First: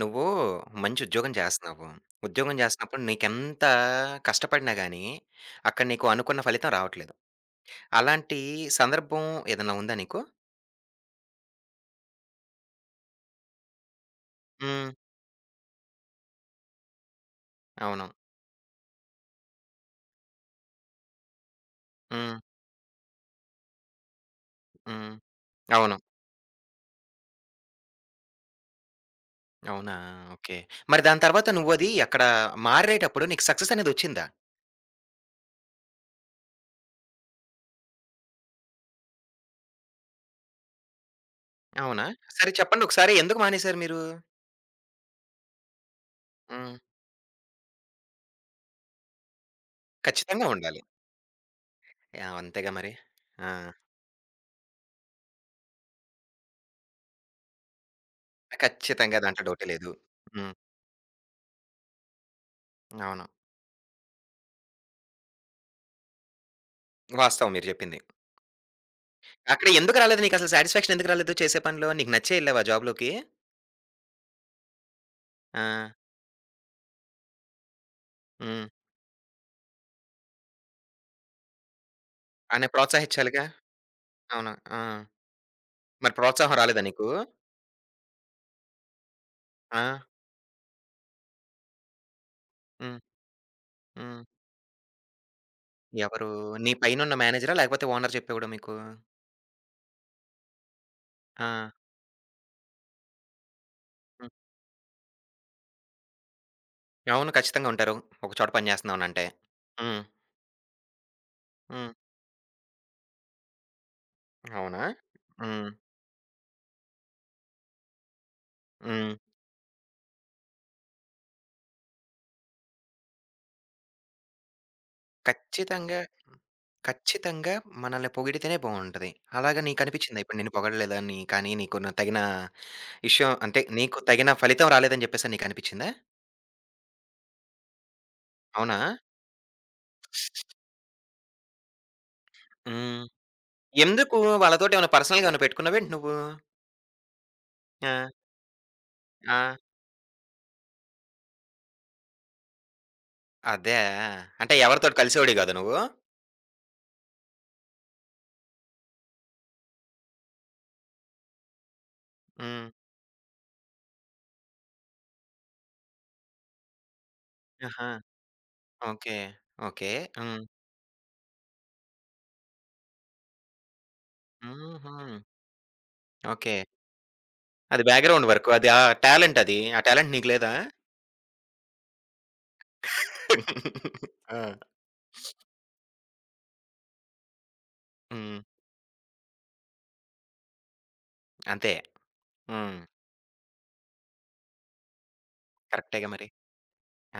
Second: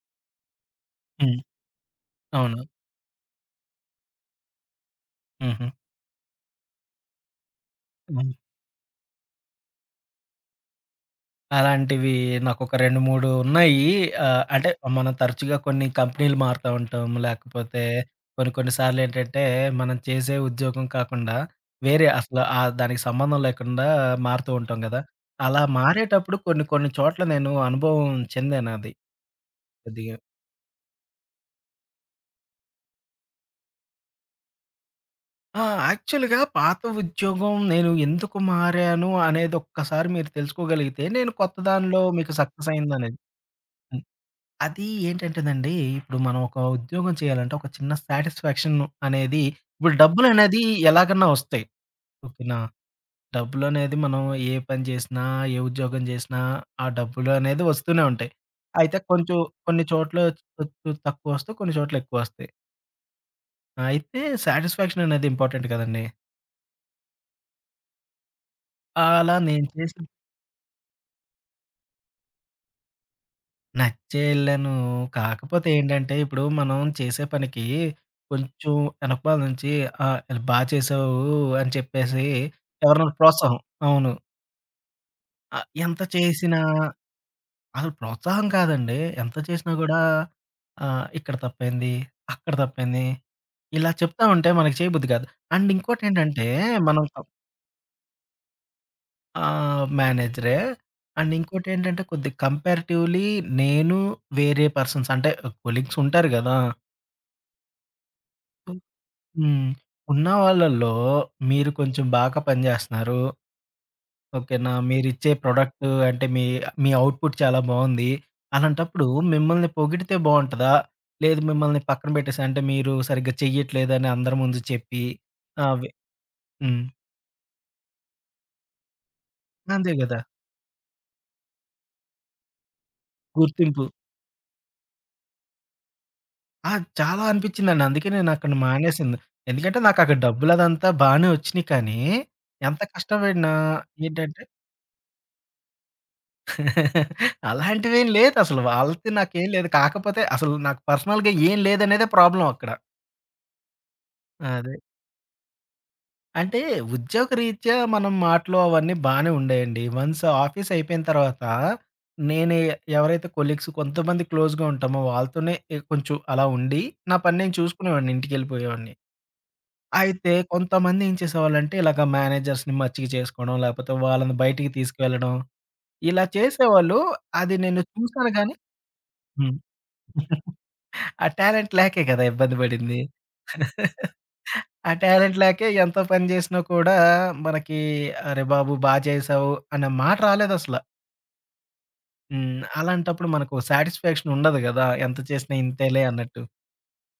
నువ్వూ మంచి ఉద్యోగం హ్మ్. జేస్తన్నావు. ఉద్యోగం అవును. జేస్తున్నప్పుడు నీకెంతా కష్టపడినా గానీ, హుహు. అక్కడ నీకు అనుకున్న ఫలితం రావట్లేదు. హ్మ్. అలాంటి సందర్భం ఏదన్నా ఉందా నీకు? అలాంటివీ నాకొక 2, 3 ఉన్నాయి. ఆహ్, అంటే, హ్మ్. మనం తరచుగా కొన్ని కంపినీలు మారతా ఉంటాం, లేకపోతే అవును. కొన్ని, కొన్ని సార్లేంటంటే, మనం చేసే ఉద్యోగం కాకుండా, వేరే అసల హ్మ్. ఆహ్, దానికి సంబంధం లేకుండా మారుతూ ఉంటాం గదా! హ్మ్. అలా అవును. మారేటప్పుడు కొన్ని, కొన్ని చోట్ల నేను అనుభవం చెందానది. అవునా! కొద్దిగా. ఓకే. మరి దాని తర్వాత నువ్వదీ అక్కడా మారేటప్పుడు నీకు సక్సెసనేదొచ్చిందా? ఆ! యాక్చువల్‌గా పాత ఉద్యోగం నేను ఎందుకు మారాను అనేదొక్కసారి మీరు తెలుసుకోగలిగితే, నేను కొత్త దానిలో అవునా? మీకు సరే చెప్పండొకసారి సక్సెసయిందనేది. ఎందుకు మానేసారు మీరు? హ్మ్. అదీ ఏంటంటేనండీ, ఇప్పుడు మనం ఒక హ్మ్. ఉద్యోగం చెయ్యాలంటే, ఒక చిన్న సాటిస్ఫాక్షన్ను అనేది ఇప్పుడు ఖచ్చితంగా డబ్బులనేదీ ఉండాలి. ఎలాగన్నా ఒస్తాయి. యాహ్! ఓకే నా? అంతేగా మరి. ఆ! డబ్బులనేది మనం ఏ పని జేసినా, ఏ ఉద్యోగం జేసినా ఆ డబ్బులు అనేది ఒస్తూనే ఉంటాయి. అయితే ఖచ్చితంగా కొంచుం దాంట్లో డౌటే కొన్ని లేదు. చోట్ల హ్మ్. కొంచుం తక్కువొస్తయి, కొన్ని చోట్లెక్కువొస్తయి. అవును. అయితే సాటిస్ఫాక్షననేది ఇంపార్టెంట్ కదండీ. వాస్తవం మీరు చెప్పింది. ఆహ్, అలా నేను అక్కడ ఎందుకు చేసిన రాలేదు నీకు అసలు సాటిస్ఫాక్షన్ ఎందుకు రాలేదు చేసే పనులో నీకు నచ్చే వెళ్ళావా జాబ్‌లోకి? నచ్చే ఎళ్ళను. కాకపోతే ఆ! ఏంటంటే, ఇప్పుడు మనం చేసే పనికి హ్మ్. కొంచెం వెనకమాల నుంచి ఆహ్, బా చేసావు అని చెప్పేసి అని ఎవరినైనా ప్రోత్సహించాలిగా. ప్రోత్సాహం. అవును. అవునా, ఆ! ఆహ్, ఎంత మరి ప్రోత్సాహం చేసినా రాలేదా నీకు? అసలు ప్రోత్సాహం కాదండి ఎంత చేసినా ఆ! కూడా ఆహ్, ఇక్కడ తప్పైంది, అక్కడ హ్మ్. తప్పేంది ఇలా చెప్తా హ్మ్. ఉంటే మనకు చేయబుద్ధి కాదు. అండ్ ఎవరు ఇంకోటేంటంటే నీ మనం పైనున్న త మేనేజరా? లేకపోతే ఓనర్ చెప్పేవాడ మీకు? ఆహ్, మేనేజరే అండ్ ఇంకోటి ఆ! ఏంటంటే, కొద్దిగా కంపారేటివ్‌లీ నేను హ్మ్. వేరే పర్సన్స్ అంటే కొలీగ్స్ ఉంటారు గదా. అవును ఖచ్చితంగా ఉంటారు. ఒక చోట ఓహ్, పనిచేస్తున్నాం అని అంటే. హ్మ్. హ్మ్. ఉన్నవాళ్లలో మీరు హ్మ్. కొంచెం బాగా పనిచేస్తున్నారు. ఓకెనా! అవునా. మీరిచ్చే హ్మ్. ప్రొడక్ట్ అంటే మీ, మీ అవుట్‌పుట్ చాలా బావుంది, అలాంటప్పుడు హ్మ్. మిమ్మల్ని పొగిడితే బావుంటదా? లేదు మిమ్మల్ని పక్కన పెట్టేసి, అంటే మీరు సరిగ్గా చెయ్యట్లేదని అందరి ముందు చెప్పి, ఆహ్, వి ఖచ్చితంగా, హ్మ్. ఖచ్చితంగా మనల్ని పొగిడితేనే బావుంటది. అలాగా నీకు అంతే గదా! అనిపించిందా ఇప్పుడు నిన్ను పొగడలేదా అని కానీ నీకు తగిన విషయం అంటే, గుర్తింపు. నీకు తగిన ఫలితం రాలేదని చెప్పేసి నీకు అనిపిచిందా? ఆ! చాలా అనిపించిందండి. అందుకే నేను అక్కడ అవునా? మానేసింది. ఎందుకంటే, నాకు అక్కడ డబ్బులదంతా బానే వచ్చినియి కానీ, ఎంత హ్మ్. కష్టపడినా ఎందుకు ఏంటంటే వాళ్ళతోటేమన్నా పర్సనల్‌గా ఏమన్నా పెట్టుకున్నావేంటి నువ్వు? అలాంటివి ఆ! ఏమి లేదసలు. వాళ్ళకి నాకు ఏమి ఆ! లేదు. కాకపోతే, అసలు నాకు పర్సనల్‌గా ఏం లేదనేదే ప్రాబ్లమ్ అక్కడ. అదా! అంటే, అదే. ఎవరితోటి కలిసేవాడివి కాదా! నువ్వు? అంటే, ఉద్యోగరీత్యా మనం మాటలు అవన్నీ బానే ఉండేయండి. వన్స్ ఆఫీస్ అయిపోయిన తర్వాత, నేనే హ్మ్. ఎవరైతే కొలీగ్స్ కొంతమంది క్లోజ్‌గా ఉంటామో, వాళ్ళతోనే ఎ కొంచెం అలా ఉండి, నా పని నేను ఆహా! చూసుకునేవాడిని ఇంటికెళ్ళిపోయేవాడిని. ఓకే. ఓకే. అయితే, హ్మ్. కొంతమంది ఏం చేసేవాళ్ళంటే ఇలాగా మేనేజర్స్‌ని మచ్చిక చేసుకోవడం, లేకపోతే వాళ్ళని హుహు. బయటికి తీసుకెళ్లడం, ఇలా ఓకే. చేసేవాళ్ళు అది నేను అది బ్యాక్‌గ్రౌండ్ చూసాను వర్కు గాని అది. ఆ టాలెంట్ హ్మ్. అది. ఆ టాలెంట్ నీకు లేదా? ఆ టాలెంట్ లేకే కదా ఇబ్బంది పడింది. ఆ! ఆ టాలెంట్ లేక ఎంత పని చేసినా కూడా, మనకి హ్మ్. అరె! బాబు బా చేసావు అనేమాట రాలేదసల. అంతే. హ్మ్. హ్మ్. అలాంటప్పుడు మనకు ఓ సాటిస్‌‌ఫాక్షన్ ఉండదు గదా. ఎంత చేసినా ఇంతేలే కరెక్టే‌‌గా మరి. అన్నట్టు.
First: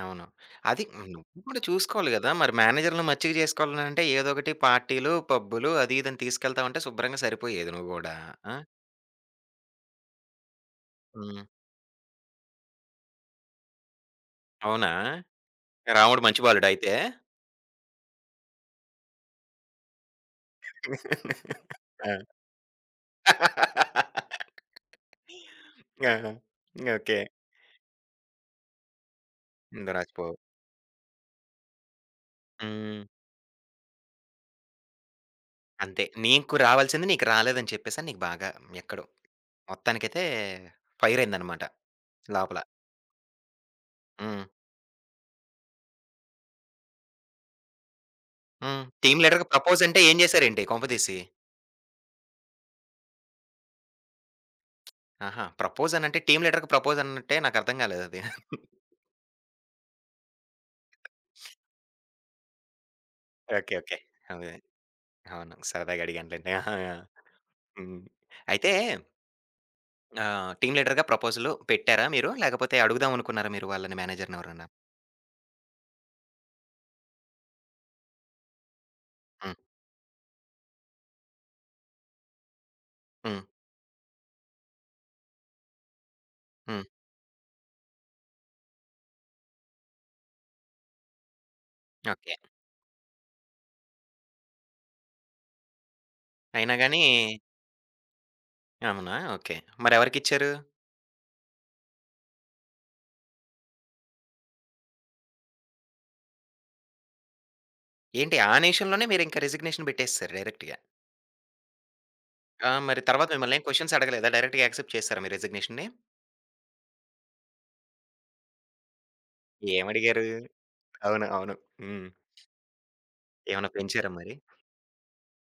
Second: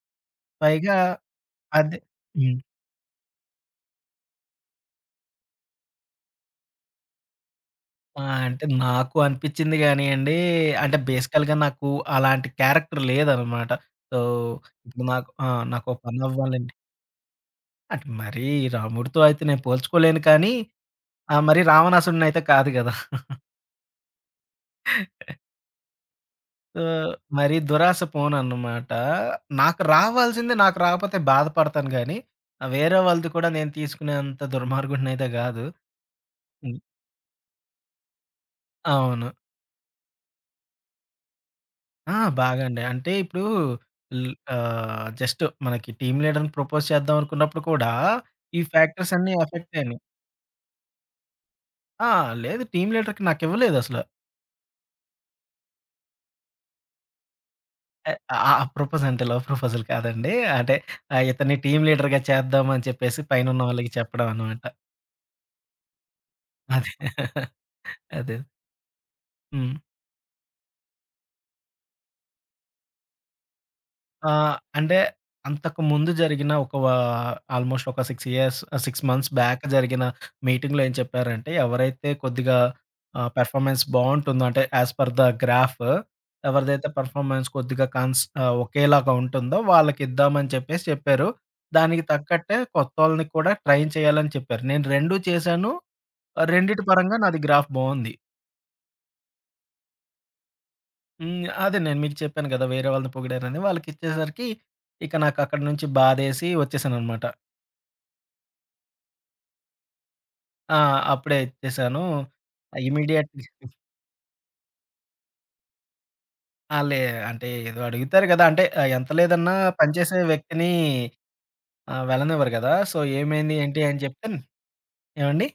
అవును. అది పైగా నువ్వు కూడా అది చూసుకోవాలి గదా! మరి హ్మ్. మేనేజర్లను మచ్చిక చేసుకోవాలంటే ఏదో ఒకటి పార్టీ‌లు, పబ్బులు అది, ఇది అని తీసుకెళ్తావుంటే శుభ్రంగా సరిపోయేది నువ్వు గూడా. ఆ! ఆ! అంటే, నాకు అనిపించింది గానియండి. అంటే, హ్మ్. బేసికల్‌గా నాకు అలాంటి క్యారెక్టర్ లేదన్నమాట. సో, అవునా? ఇప్పుడు నాకు, ఆహ్, నాకు పని రాముడు మంచి బాలుడా అవ్వాలండి అయితే? అంటే, మరీ రాముడితో అయితే నేను పోల్చుకోలేను కానీ, ఆహ్, మరి ఆ! రావణాసురుడిని అయితే కాదు గదా. ఆ! ఆ! ఓకే. మరి దురాశ పోనన్నమాట. నాకు ఇంద రాచిపోవు. రావాల్సింది నాకు రాకపోతే బాధపడతాను గానీ, ఆహ్, వేరే హ్మ్. వాళ్ళది కూడా నేను తీసుకునే అంత దుర్మార్గుడనైయితే గాదు. అంతే. నీకు హ్మ్. రావాల్సింది నీకు రాలేదని చెప్పేసని, నీకు బాగా ఎక్కడో అవును. మొత్తానికైతే ఫైరయిందన్నమాట ఆ! లోపల. బాగా అండి. అంటే, ఇప్పుడు ల్ హ్మ్. ఆహ్, జస్ట్ మనకి టీమ్ లీడర్‌ని ప్రపోజ్ చేద్దాం అనుకున్నప్పుడు కూడా, ఈ హ్మ్. టీమ్ ఫ్యాక్టర్సన్నీ లీడర్‌గా ప్రపోజ్ ఎఫెక్టయినియి. అంటే, ఏం చేసారేంటి కొంప తీసి? ఆ! లేదు టీమ్ లీడర్‌కి నాకివ్వలేదు అసల. ఆహా! ప్రపోజ్ అనంటే టీమ్ లీడర్‌గా ప్రపోజ్ అన్నట్టే నాకు అర్థం ఎ కాలేదది. ఆ! ఆ! ప్రపోజ్ అంటే, లవ్ ప్రపోజల్ కాదండి. అంటే ఆ! ఇతన్ని టీమ్ లీడర్‌‌గా చేద్దాం అని చెప్పేసి పైనున్న ఓకే, వాళ్ళకి ఓకే. చెప్పడం అదే. అన్నమాట. అవును. సరదాగా అడిగాను లెండి. ఆహా! అదే. హ్మ్. అదే. అయితే... హ్మ్. ఆహ్, టీమ్ లీడర్‌గా ప్రపోజలు పెట్టారా మీరు? లేకపోతే అడుగుదాం అనుకున్నారా మీరు వాళ్ళని ఆ! మేనేజర్‌ని ఎవరన్నా? అంటే, అంతకు ముందు జరిగిన ఒక వా ఆల్మోస్ట్ ఒక 6 ఇయర్స్ ఆహ్, 6 మంత్స్ హ్మ్. బ్యాక్ జరిగిన మీటింగ్‌లో ఏం చెప్పారంటే, "ఎవరైతే కొద్దిగా ఆహ్, హ్మ్. పర్‌ఫోర్మెన్స్ బావుంటుందో, అంటే ఏస్ పర్ ద గ్రాఫ్ ఎవరిదైతే హ్మ్. పర్‌ఫోర్మెన్స్ కొద్దిగా కన్స్ ఒకేలాగా ఉంటుందో, వాళ్ళకిద్దామని" అని చెప్పేసి చెప్పారు. దానికి ఓకే. తగ్గట్టే కొత్తవొళ్ళని కూడా ట్రైన్ చేయాలని చెప్పారు. నేను 2 చేశాను. ఆహ్, అయినా రెండిటి గాని పరంగా నాది గ్రాఫ్ బావుంది. అవునా! ఓకే. మరి ఎవరికిచ్చారు? హ్మ్. అదే నేను మీకు చెప్పాను కదా, వేరే వాళ్ళది పొగిడారని వాళ్ళకిచ్చేసరికి ఇక నాకు అక్కడి నుంచి బాధేసి వచ్చేసానన్నమాట. ఏంటి ఆ నిమిషం‌లోనే మీరు ఇంకా రిసిగ్నేషన్ పెట్టేసేసారు ఆ! డైరెక్ట్‌గా. అప్పుడే ఇచ్చేసాను ఆ! ఆహ్, మరి ఇమ్మీడియేట్ తరువాత మిమ్మల్ని ఏం కొషన్స్ అడగలేదా? డైరెక్ట్‌గా యాక్సెప్ట్ చేసారా మీ రిసిగ్నేషన్‌ని? ఆ! లే అంటే ఏదో అడుగుతారు గదా! అంటే ఆహ్, ఎంత లేదన్నా పని చేసే ఏమడిగారు? వ్యక్తిని అవును. అవును. ఆహ్, హ్మ్. వెళ్ళనివ్వరు గదా! సో, ఏమైంది, ఏమన్నా ఏంటి అని పెంచారా చెప్తే మరి? ఏవండీ?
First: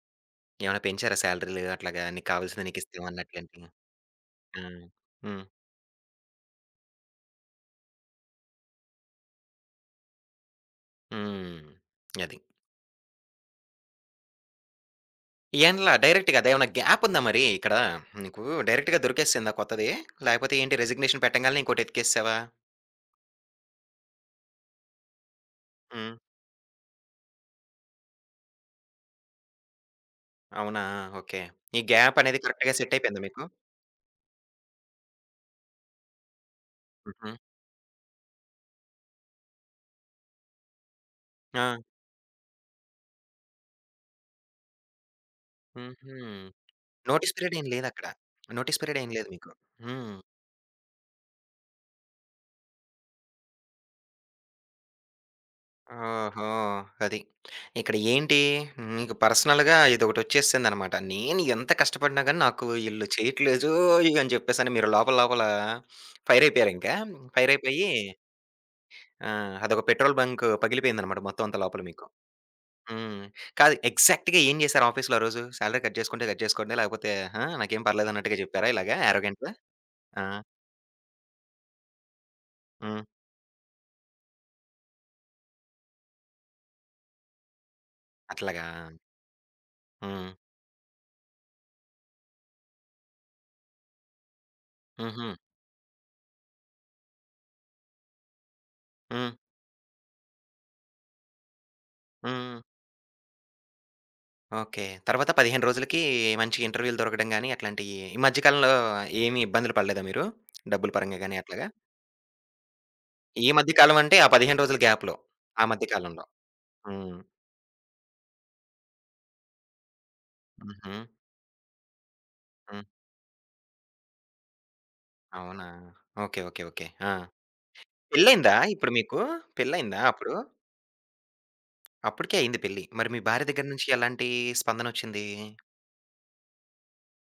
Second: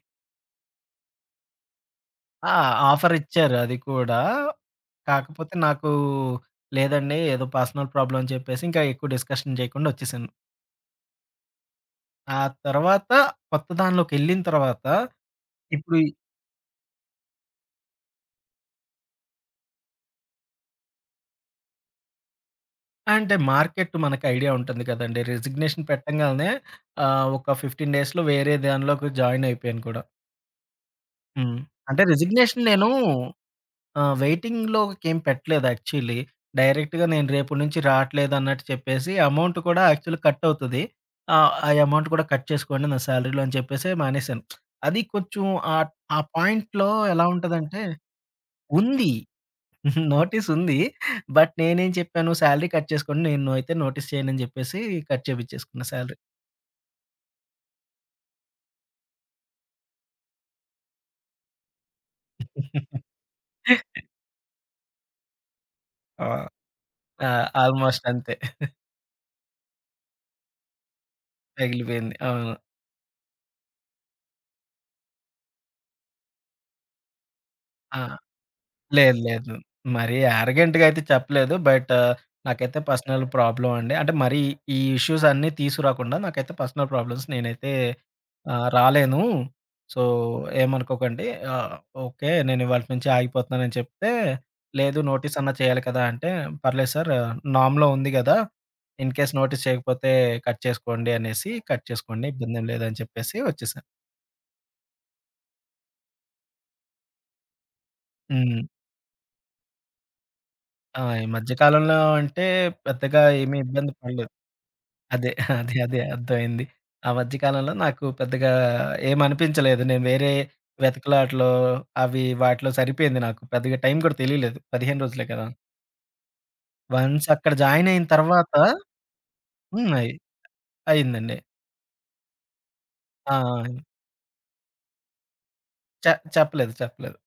ఏమన్నా పెంచారా? సాలరీ‌లు అట్లాగా నీకు ఆ! కావాల్సింది నీకు ఇస్తాం అన్నట్లు ఆఫరిచ్చారు ఎంతైనా. అది కూడా. హ్మ్. హ్మ్. కాకపోతే నాకు, లేదండి ఏదో పర్సనల్ ప్రాబ్లమని చెప్పేసి, ఇంకా ఎక్కువ డిస్‌కషన్ చేయకుండా వచ్చేసాను. హ్మ్. అది. ఆ తర్వాత కొత్త దానిలోకెళ్ళిన తర్వాత ఏండ్ల ఇప్పుడు ఇ డైరెక్ట్‌గా అదే ఏమన్నా గ్యాపుందా మరి? ఇక్కడ నీకు డైరెక్ట్‌గా దొరికేసిందా కొత్తది? లాకపోతే, ఏంటి రిసిగ్నేషన్ పెట్టంగాల్నే ఇంకోటి ఎతికేసేసావా? అంటే, మార్కెట్ మనకు ఐడియా ఉంటుంది కదండీ! రిజిగ్నేషన్ హ్మ్. పెట్టంగానే ఆహ్, ఒక 15 డేస్‌లో వేరే దానిలోకి జాయినయిపోయాను కూడా. అవునా. ఓకే. హ్మ్. ఈ అంటే గ్యాపనేది రిజిగ్నేషన్ కరెక్ట్‌గా నేను సెట్ అయిపోయిందా మీకు? ఆహ్, వెయిటింగ్ లోకేమి పెట్టలేదు యాక్చువల్లీ. డైరెక్ట్‌గా నేను హుహు. రేపటి నుంచి రాట్లేదు అన్నట్టు చెప్పేసి, అమౌంట్ కూడా యాక్చువల్లీ కట్ అవుతది. ఆహ్, ఆ ఆ! అమౌంట్ కూడా కట్ చేసుకోండి నా సాలరీ‌లో అని చెప్పేసి మానేసాను. అది కొంచెం ఆట్ హుహు. ఆ పాయింట్‌లో ఎలా నోటీస్ పీరియడ్ ఏం ఉంటదంటే లేదు అక్కడ? నోటీస్ పీరియడ్ ఉంది. ఏం లేదు మీకు. హ్మ్. నోటీస్సుంది. బట్, నేనేం చెప్పాను సాలరీ కట్ చేసుకోండి, నేను అయితే నోటీస్ చేయను అని చెప్పేసి కట్ చేపించేసుకున్న సాలరీ. ఓహో! అది. ఇక్కడ ఏంటి మీకు పర్సనల్‌గా ఇదొకటొచ్చేసిందనమాట. నేను ఎంత కష్టపడిన గాని, నాకు ఈళ్ళు చెయ్యట్లేదోయ్ అని చెప్పేసి అని మీరు లోపల, లోపల ఆ! ఫైరైయిపోయారు ఇంకా. ఆ! ఫైరైయిపోయి ఆల్మోస్ట్ అంతే. ఆ! అదొక పెట్రోల్ బంక్ పగిలిపోయిందనమాట మొత్తం అంతా లోపల మీకు. పగిలిపోయింది. అవును. హ్మ్. కాదు ఎగ్జాక్ట్‌గా ఏం చేసారు ఆఫీస్‌లో ఆరోజు? సాలరీ కట్ చేసుకుంటే, కట్ చేసుకోండి. లేకపోతే, ఆ! నాకేం ఆ! పర్లేదు అన్నట్టుగా చెప్పారా ఇలాగ, లేదు, యారగెంట్‌గా? లేదు. మరి ఆ! యారగెంట్‌గా అయితే చెప్పలేదు. బట్, నాకైతే హ్మ్. పర్సనల్ ప్రాబ్లమ్ అండి. అంటే, మరి ఈ ఇష్యూసన్నీ తీసుకురాకుండా, నాకైతే పర్సనల్ ప్రాబ్లమ్స్ నేనైతే అట్లాగా! ఆహ్, రాలేను సో, హ్మ్. ఏమనుకోకండి. ఆహ్, ఓకే, నేను ఇవాల్టి నుంచి ఆగిపోతున్నానని చెప్తే, లేదు హుహు. నోటీస్ అన్నా చేయాలి కదా అంటే, పర్లేదు సారు నామ్‌లో ఉంది కదా! హ్మ్. ఇన్‌కెస్ నోటీస్ చేయకపోతే, కట్ చేసుకోండి అనేసి. కట్ చేసుకోండి హ్మ్. హ్మ్. ఇబ్బందేం లేదని చెప్పేసి వచ్చేసాను. ఓకే. తర్వాత 15 రోజులకీ మంచి ఇంటర్వ్యూ‌‌లు దొరకడం గానీ, అట్లాంటియ్యీ ఈ మధ్య హ్మ్. కాలంలో ఏమి ఇబ్బందులు పడలేదా మీరు? డబ్బులు ఆ! పరంగా ఈ గానీ, మధ్య అట్లాగా. కాలంలో అంటే, పెద్దగా ఈ ఏమీ మధ్య ఇబ్బంది కాలవంటే, ఆ పడలేదు. 15 రోజుల గ్యాప్‌లో, అదే. ఆ అదే. మధ్య అదే. కాలంలో. అర్థమయింది. ఆ హ్మ్. మధ్య కాలంలో నాకు పెద్దగా ఏమనిపించలేదు. నేను వేరే హుహు. వెతుకులాటలో అవీ వాటిలో హ్మ్. సరిపోయింది నాకు, పెద్దగా టైం కూడా తెలీలేదు. 15 రోజులే కదా! అవునా! ఓకే. ఓకే. ఓకే. ఆ! వన్స్ అక్కడ జాయినయిన తర్వాత పెళ్లయిందా ఇప్పుడు మీకూ? హ్మ్. పెళ్లయిందా అయి అప్పుడు? అయిందండి. అప్పుడికే అయింది పెళ్లి. మరి మీ ఆ! భార్య దెగ్గర అయి నుంచి ఎలాంటీ స్పందనొచ్చిందీ? చ చెప్పలేదు, చెప్పలేదు.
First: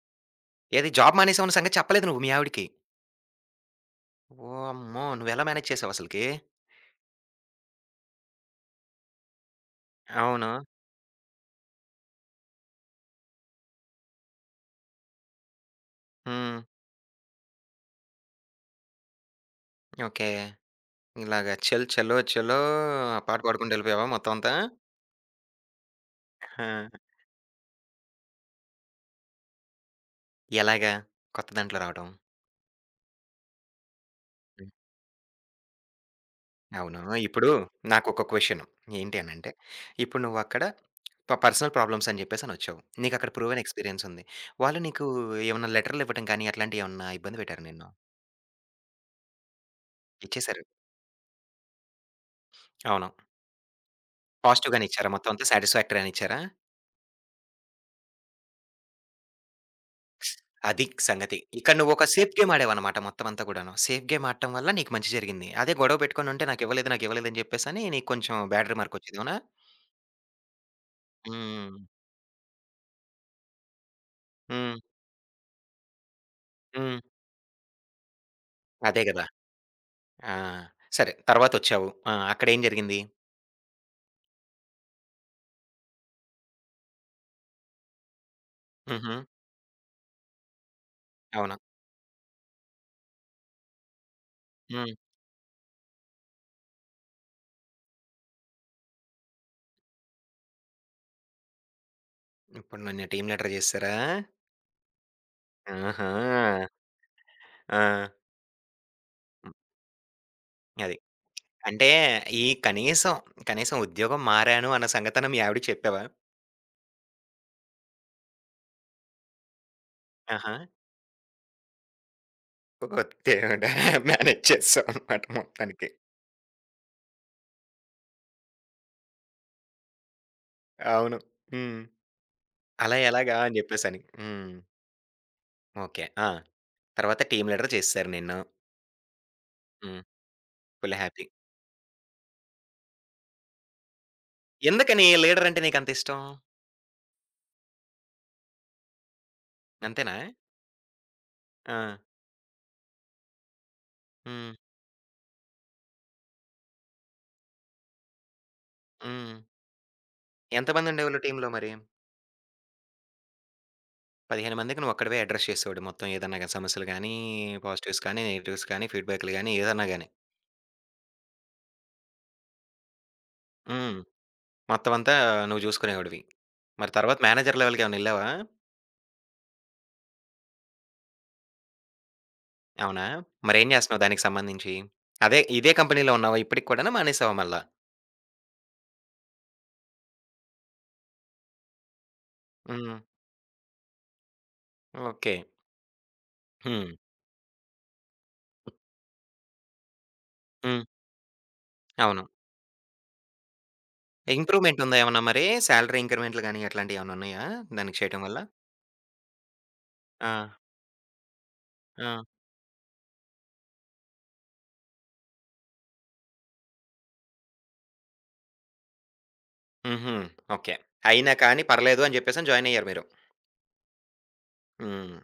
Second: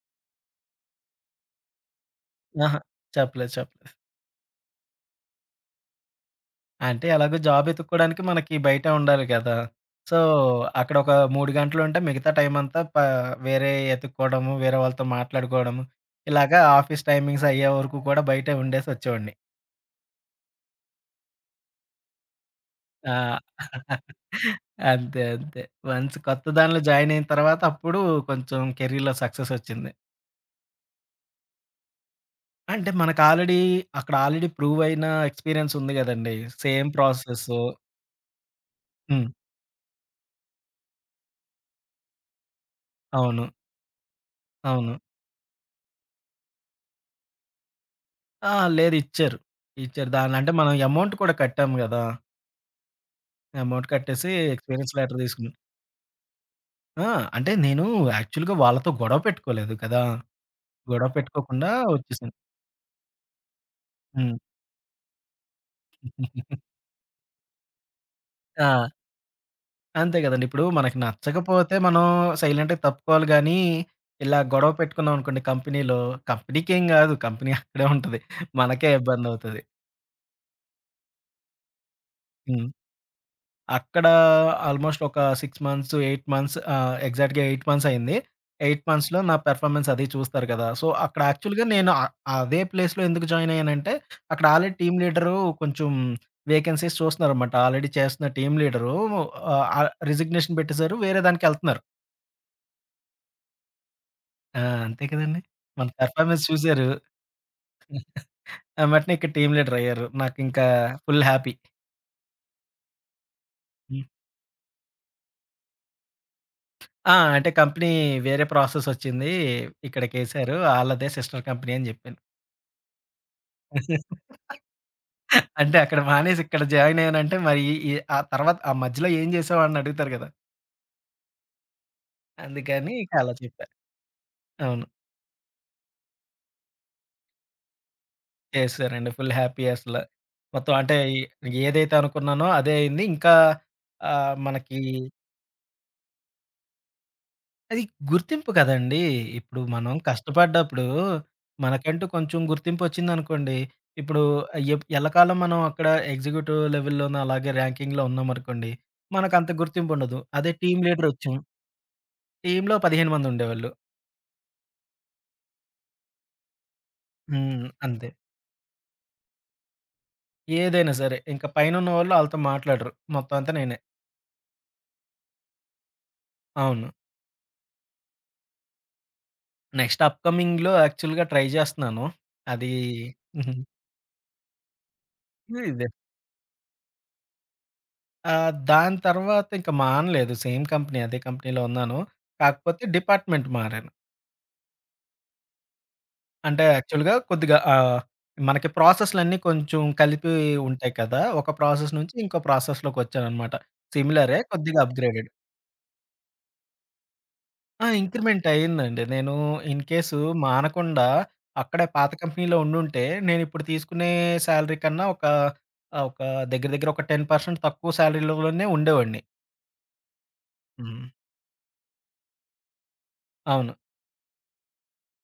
ఏది జాబ్ మానేసావన్న సంగతి చెప్పలేదు నువ్వు, మీ ఆవిడికి. ఆహా! చెప్పలేదు, చెప్ వామ్మో! నువ్వెలా మ్యానేజ్ చేసావసలకీ? అంటే, ఎలాగో జాబెతుక్కోడానికి మనకీ బయటే ఉండాలి గదా! సో, అవును. అక్కడొక 3 గంటలుంటే, మిగతా టైమంతా పా వేరేయి యెతుక్కోడము, వేరే వాళ్ళతో మాట్లాడుకోడము, ఇలాగ హ్మ్. ఆఫీస్ టైమింగ్సయ్యేవరకు కూడా బయటే ఉండేసొచ్చేవోడిని. ఓకే. ఇలాగ చల్ చలో చలో ఆ! ఆ పాట పాడుకుంటూ యెళ్ళిపోయావా మొత్తమంతా? అంతే. అంతే. వన్స్ కొత్త దానిలో హా! జాయినయిన తర్వాత, అప్పుడూ కొంచెం కెరీర్‌‌లో సక్ససొచ్చింది. ఎలాగా కొత్త దాంట్లో రావటం? అంటే, మనకి ఆల్రెడీ అక్కడాల్రెడీ హ్మ్. ప్రువ్వయినా ఎక్స్‌పీరియన్సుంది గదండీ. సేమ్ అవునా! ఇప్పుడు ప్రాసెసు. నాకొక క్వెషను. ఏంటి హ్మ్. అనంటే, ఇప్పుడు నువ్వక్కడ ప పర్సనల్ ప్రాబ్లమ్సని చెప్పేసనొచ్చావు. నీకక్కడ అవును. ప్రూవెనెక్స్‌పీరియన్సుంది. వాళ్ళు అవును. నీకూ ఏవన్నా లెటర్‌లివ్వటం కానీ, అట్లాంటియేవన్నా ఇబ్బంది పెట్టారా నిన్ను? అహా! లేదు, ఇచ్చారు. ఇచ్చారు దానిలో. అంటే, ఇచ్చేశారు. మనం ఎమౌంట్ కూడా కట్టాం గదా! అవును. ఎమౌంట్ కట్టేసీ, పాజిటివ్‌గానే ఎక్స్‌పీరియన్స్ ఇచ్చారా లెటర్ మొత్తవంతా? దీసుకున్నా. శాటిస్ఫాక్టరీ అనిచ్చారా? ఆ! అంటే నేనూ యాక్చువల్‌గా వాళ్ళతో గొడవ పెట్టుకోలేదు కదా! అది గొడవ సంగతి. పెట్టుకోకుండా ఇక్కడ నువ్వొక ఒచ్చేశాను. సేఫ్ గేమ్ ఆడాడవనమాట మొత్తమంతా గూడాను. సేఫ్ హ్మ్ గేమాడటం వల్ల నీకు మంచి జరిగింది. అదే గొడవ బెట్టుకోనుంటే నాకివ్వలేదు, నాకివ్వలేదని జెప్పేసనీ, నీకు కొంచుం బ్యాడ్ ఆ! రిమార్కొచ్చేది, అవునా? అంతే గదండి. ఇప్పుడూ మనకి నచ్చకపోతే హ్మ్. మనం సైలెంట్‌గా తప్పుకోవాలి గానీ, ఇలా గొడవ హ్మ్. పెట్టుకున్నావనుకోండి కంపెనీలో, కంపెనీకేం హ్మ్. గాదు, కంపెనీ అక్కడే ఉంటది, మనకే అదే గదా! ఇబ్బందవుతది. ఆ! సరే. తరవాతొచ్చావు. ఆ! అక్కడేం హ్మ్. జరిగింది? అక్కడా ఆల్మోస్టొకా 6 మంత్స్, 8 మంత్స్ ఆహ్, ఎగ్జాక్ట్‌గా 8 మంత్సయింది. 8 మంత్స్‌లో హుహు. నా పెర్ఫార్మన్సది చూస్తారు గదా! సో, అక్కడ అవునా! యాక్చువల్‌గా నేను అ అదే ప్లేస్‌లో ఎందుకు జాయినయ్యానంటే, అక్కడాల్రెడీ హ్మ్. టీమ్ లీడరూ కొంచుం వేకెన్సీస్ చూస్తన్నారమాట. ఆల్రెడీ చేస్తన్న టీమ్ లీడరూ ఆహ్, ఆహ్, రిజిగ్నేషన్ పెట్టేశారు, వేరే దానికెళ్తున్నారు. ఇప్పుడు నన్ను టీమ్ లీడర్ చేసారా? ఆ! అంతే కదండీ. మన పెర్ఫార్మన్స్ ఆహా! చూసారు. ఆ! ఎమ్మటనే ఇక హ్మ్. టీమ్ లీడరయ్యారు. నాకింకా అది. Full happy. అంటే, ఈ కనీసం, కనీసం హ్మ్. ఉద్యోగం మారాను అన్న సంగతన మీ ఆవిడకి చెప్పావా? ఆ! అంటే, కంపెనీ వేరే ప్రాసెసొచ్చింది ఇక్కడకేసారు. ఆహా! ఆళ్ళదే సిస్టర్ కంపెనీ అని చెప్పాను. ఓరి దేవుడా! మేనేజ్ చేసాం అన్నమాట అంటే మొత్తానికి. అక్కడ మానేసి, ఇక్కడ జాయినయ్యాను అంటే మరి, ఈ ఆ తరువాత ఆ మధ్యలో ఏం చేసావు అని అడుగుతారు గదా. అవును. హ్మ్. అందుకని అలా ఇక అలా ఎలాగా అని చెప్పా. చెప్పేసి అని. హ్మ్. అవును. ఓకె. ఆ! తరువాత టీమ్ లీడర్ చేసేసారు నిన్ను. చేసారండి ఫుల్ హ్యాపీ అసల. హ్మ్. మొత్తం ఫుల్ అంటే, హ్యాపీ. ఏదైతే అనుకున్నానో అదే అయింది ఇంకా ఆహ్, మనకి ఎందుకని లీడరంటే నీకంత ఇష్టం? అది గుర్తింపు కదండీ. ఇప్పుడు మనం అంతేనా? కష్టపడ్డప్పుడు ఆ! మనకంటూ కొంచెం గుర్తింపు వచ్చిందనుకోండి, ఇప్పుడు హ్మ్. ఆహ్, ఎప్ ఎల్లకాలం మనం అక్కడ ఎగ్జిక్యూటివ్ లెవెల్‌లోనో అలాగే ర్యాంకింగ్‌లో ఉన్నామనుకోండి. హ్మ్. మనకంత గుర్తింపు ఉండదు. అదే ఎంత టీమ్ మంది ఉండేవాళ్ళు లీడరొచ్చాం టీమ్‌లో మరి? టీమ్‌లో 15 మంది ఉండేవోళ్ళు. 15 మందికి నువ్వు ఒక్కడివే అడ్రెస్ చేసేవాడివి. మొత్తం ఏదన్నా గాని సమస్యలు గాని, హ్మ్. పాజిటివ్స్ అంతే. గాని, నెగెటివ్స్ గాని ఫీడ్‌బ్యాక్లు గాని ఏదన్నా గాని. ఏదైనా సరే. ఇంకా పైనున్నవోళ్ళు ఆళ్ళతో మాట్లాడరు. మొత్తం అంతా నేనే. హ్మ్. మొత్తం అంతా నువ్వు చూసుకునేవాడివి. అవును. మరి తరువాత మేనేజర్ లెవెల్‌కి ఏమన్నా ఎళ్ళావా? నెక్స్ట్ అప్‌కమింగ్‌లో యాక్చువల్‌గా ట్రై చేస్తన్నాను. అది అవునా! మరి ఎం చేస్తున్నావు దానికి సంబంధించి? అదే ఇదే ఇదే. కంపెనీ‌లో ఉన్నావా ఇప్పటికి కూడాను మానేసావా మళ్ళా? ఆహ్, దాని తర్వాత ఇంక మానలేదు సేమ్ కంపెనీ, అదే కంపెనీ‌లో ఉన్నాను. కాకపోతే హ్మ్. డిపార్ట్‌మెంట్ మారాను. ఓకే. అంటే, హ్మ్. యాక్చువల్‌గా కొద్దిగా ఆహ్, మనకి ప్రాసెస్ లన్నీ కొంచెం కలిపి హ్మ్. ఉంటాయి కదా, ఒక ప్రాసెస్ నుంచి, అవును. ఇంకో ప్రాసెస్‌లోకొచ్చానన్నమాట. సిమిలరే. ఇంప్రూవ్‌మెంట్ కొద్దిగా అప్‌ ఉందా ఏమన్నా గ్రేడెడ్. మరి? సాలరీ ఇంక్రిమెంట్లు గాని, అట్లాంటివి ఏమన్నా ఉన్నాయా? ఆ! దానికి చేయటం వల్ల. ఇంక్రిమెంట్ అయిందండి. నేను ఇన్‌కేసు ఆ! మానకుండా అక్కడే పాత ఆ! కంపెనీలో ఉండుంటే, నేనిప్పుడు తీసుకునే సాలరీ కన్నా ఒక, ఆహ్, ఒక దెగ్గర, దెగ్గర ఒక 10% తక్కువ సాలరీ లోనే ఉండేవాడిని. హుహు. ఓకే. హ్మ్. అయినా కానీ పర్లేదు అని చెప్పేసని జాయినయ్యారు మీరు. అవును. హ్మ్.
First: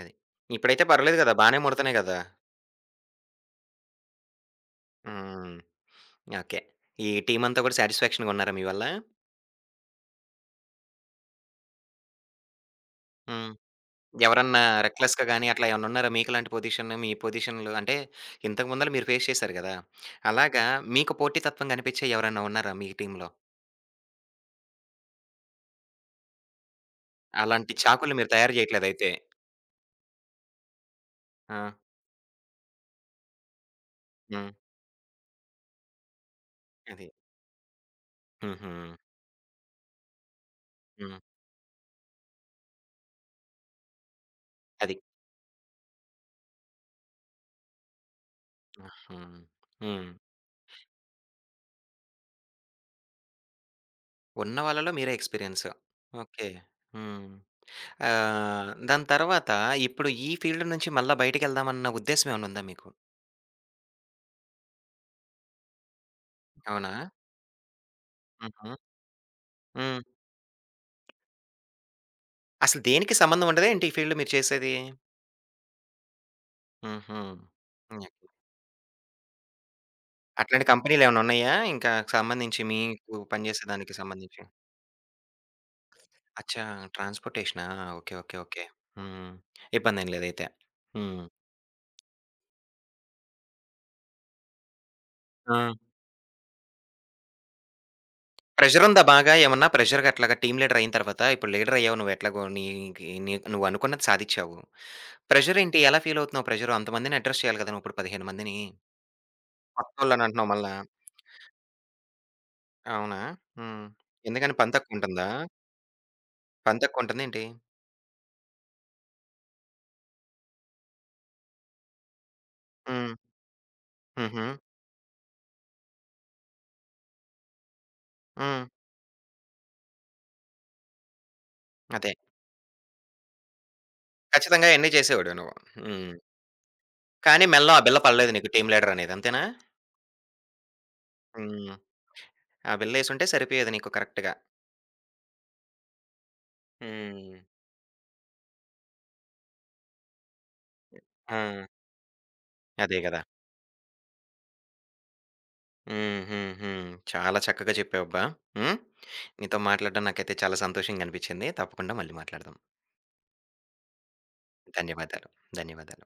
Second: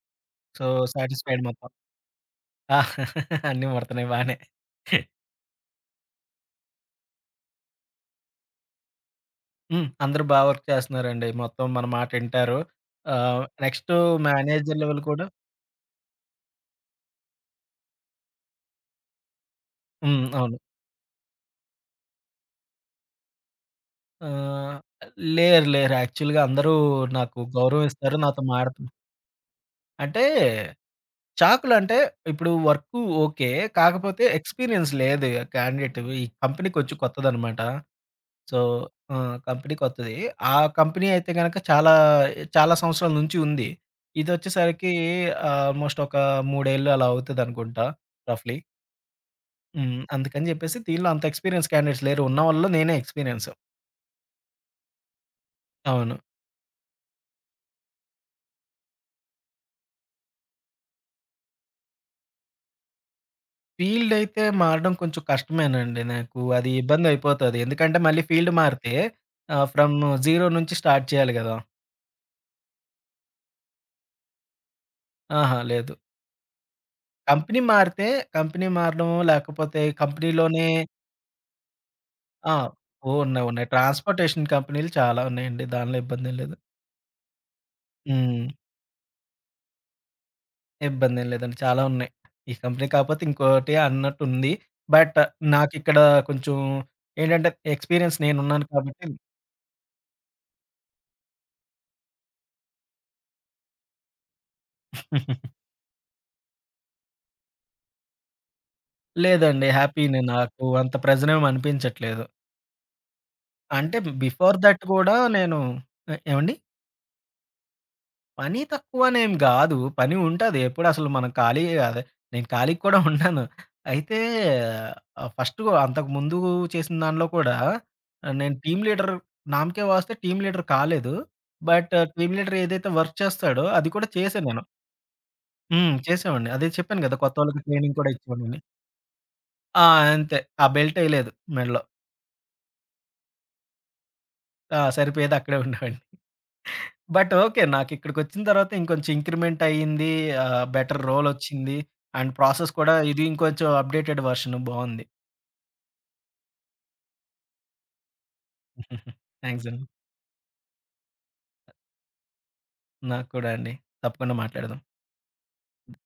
అది. సో, ఇప్పుడైతే పర్వాలేదు గదా సాటిస్ఫైడ్ బానే మొత్తం. ముడుతున్నాయి గదా! ఆ! అన్నీ ముడుతున్నాయి బానే. హుహు. ఓకె. ఈ టీమంతా కూడా సాటిస్ఫాక్షన్‌ గున్నారా మీవల్ల? హ్మ్. అందరూ బా వర్క్ చేస్తున్నారండి. మొత్తం మన మాట ఇంటారు ఆహ్, హ్మ్. నెక్స్టు ఎవరన్నా మేనేజర్ లెవెల్ కూడ రెక్లెస్‌గా గాని, అట్లా ఏమనన్నున్నారా? మీకు లాంటి పొజిషను మీ పొజిషన్‌లో అంటే ఇంతకు ముందులా మీరు ఫేస్ చేసారు కదా! హ్మ్. అవును. అలాగా మీకు పోటీతత్వం గనిపించే ఎవరైనా ఉన్నారా మీ టీమ్‌లో? ఆహ్, లేరు, లేరు యాక్చువల్‌గా అందరూ నాకు అలాంటి గౌరవం ఇస్తారు చాకుల్ని మీరు నాతో తయారు మారుతు చేయట్లేదైతే. అంటే, ఆ! చాకులంటే ఇప్పుడు వర్కు, ఓకె. కాకపోతే హ్మ్. ఎక్స్‌పీరియన్స్ లేదే ఆ క్యాండిడేటు, ఈ కంపెనీకి కొంచం అది. కొత్తదనమాట. సో హుహు. ఆ! కంపెనీ కొత్తది, ఆ కంపెనీ హ్మ్. అయితే గనక చాలా ఎ చాలా సంవత్సరాల నుంచి ఉంది. ఇదొచ్చేసరికి అది. ఆల్మోస్ట్ ఒక 3 ఏళ్లు అలా అవుతదనుకుంటా రఫ్‌లీ. హుహు. హ్మ్. హ్మ్. అందుకని చెప్పేసి దీంట్లో అంత ఎక్స్పీరియన్స్ క్యాండిడేట్స్ లేరు, ఉన్న వాళ్ళలో నేనే ఎక్స్‌పీరియన్స్. ఉన్నవాళ్లలో మీరే ఎక్స్పీరియన్స్. అవును. ఓకె. హ్మ్. ఆహ్, దాని తరువాత ఇప్పుడు ఈ ఫీల్డ్ నుంచి మల్ల బయటికెళ్దాం అన్న ఉద్దేశం ఏమన్న ఉందా మీకు? ఫీల్డయితే మారడం కొంచుం కష్టమేనండి. నాకు అది అవునా! ఇబ్బందయిపోతాది. ఎందుకంటే, మళ్ళీ ఫీల్డ్ హుహు. మారితే ఆహ్, ఫ్రమ్ హ్మ్. జీరో నుంచి స్టార్ట్ చెయ్యాలి గదా! అసల దేనికి సంబంధవుండదా ఏంటి, ఈ ఫీల్డ్‌ మీరు చేసేదీ? ఆహా! లేదు. హుహు. కంపినీ హ్మ్. మారితే కంపినీ మారడమో, లేకపోతే అట్లాంటి కంపినీలోనే కంపెనీలేవన్నున్నాయా, ఇంకా ఆ! సంబంధించి మీకు ఉన్నాయి, పని చేసే ఉన్నాయి. దానికి సంబంధించి? ట్రాన్స్‌పోర్టేషన్ కంపెనీలు చాలా ఉన్నాయండి, దానిలో ఇబ్బందేం లేదు. అచ్చా! ట్రాన్స్‌పోర్టేషనా? ఓకే. ఓకే. హ్మ్. ఓకే. హ్మ్. ఇబ్బందేం లేదైతే. హ్మ్. ఇబ్బందేం లేదండి, చాలా ఉన్నాయి. ఈ కంపినీ కాపోతే ఇంకోటి అన్నట్టుంది, బట్ ఆ! నాకిక్కడా కొంచుం ఏంటంటే, ఎక్స్‌పీరియన్స్ నేనున్నాను ప్రెజరుందా కాబట్టి బాగా ఏమన్నా, ప్రెజరుగట్లాగా టీమ్ లీడరయిన తర్వాతా? ఇప్పుడు లీడరయ్యావు నువ్వు ఎట్లాగో, నీదీ నీక్ నువ్వనుకున్నది సాధిచ్చావు. ప్రెజరేంటి, ఎలా ఫీలవుతున్నావు ప్రెజరు అంతమందిని అడ్రెస్ చెయ్యాలి గదా నువ్విప్పుడు 15 మందినీ? లేదండి. హ్యాపీనే కొత్తోళ్ళనంటన్నావు నాకు. మళ్ళా. అంత ప్రెజరేమనిపించట్లేదు. అవునా! హ్మ్. అంటే, ఎందుకని బిఫోర్ పని దట్ గూడా తక్కువుంటందా? నేనూ ఆహ్, ఏవండీ? పని తక్కువుంటందేంటి? పనీ తక్కువనేం గాదు, పని ఉంటది. ఎప్పుడసలు మనం ఖాళీయే గాదె. నేను ఖాళీగ కూడా హ్మ్. ఉండను. అయితే, హుహు. ఆహ్, ఫస్టు అంతకముందూ చేసిన దానిలో కూడా ఆహ్, నేను హ్మ్. టీమ్ లీడర్, నామ్ కే వాస్తే టీమ్ లీడర్ కాలేదు, బట్ అదే. టీమ్ లీడరేదైతే వర్క్ చేస్తాడో, అది కూడా చేశా నేను. ఖచ్చితంగా అయన్నీ చేసేవోడివి నువ్వు. హ్మ్. హ్మ్. చేశావోడిని. అదే చెప్పాను గదా కానీ, కొత్తోళ్ళకి మెడలో ఆ ట్రైనింగ్ బిల్ల కూడా పడలేదు నీకు ఇచ్చామని. టీమ్ లీడరనేది. అంతేనా? ఆ! అంతే. ఆ బెల్టెయ్యలేదు హ్మ్. మెడలో. ఆ బిల్లేసుంటే సరిపోయేది నీకు కరక్ట్‌గా. ఆ! సరిపోయేది. అక్కడే ఉండేవాడిని. బట్, హ్మ్. ఓకే. నాకిక్కడకొచ్చిన తర్వాత ఇంకొంచెం ఇంక్రిమెంటయింది, ఆహ్, బెటర్ ఆ! రోలొచ్చింది, అండ్ ప్రాసెస్ కూడా అదే గదా! ఇది ఇంకొంచెం అప్‌డేటెడ్ వెర్షన్ బావుంది. హ్మ్. హ్మ్. హ్మ్. చాలా చక్కగా చెప్పావు అబ్బా! హ్మ్. నీతో థాంక్సండి. మాట్లాడడం నాకైతే చాలా సంతోషంగనిపిచ్చింది. తప్పకుండా మళ్ళీ మాట్లాడదాం. నాకు కూడా అండి. తప్పకుండా మాట్లాడదాం. ధన్యవాదాలు. ధన్యవాదాలు.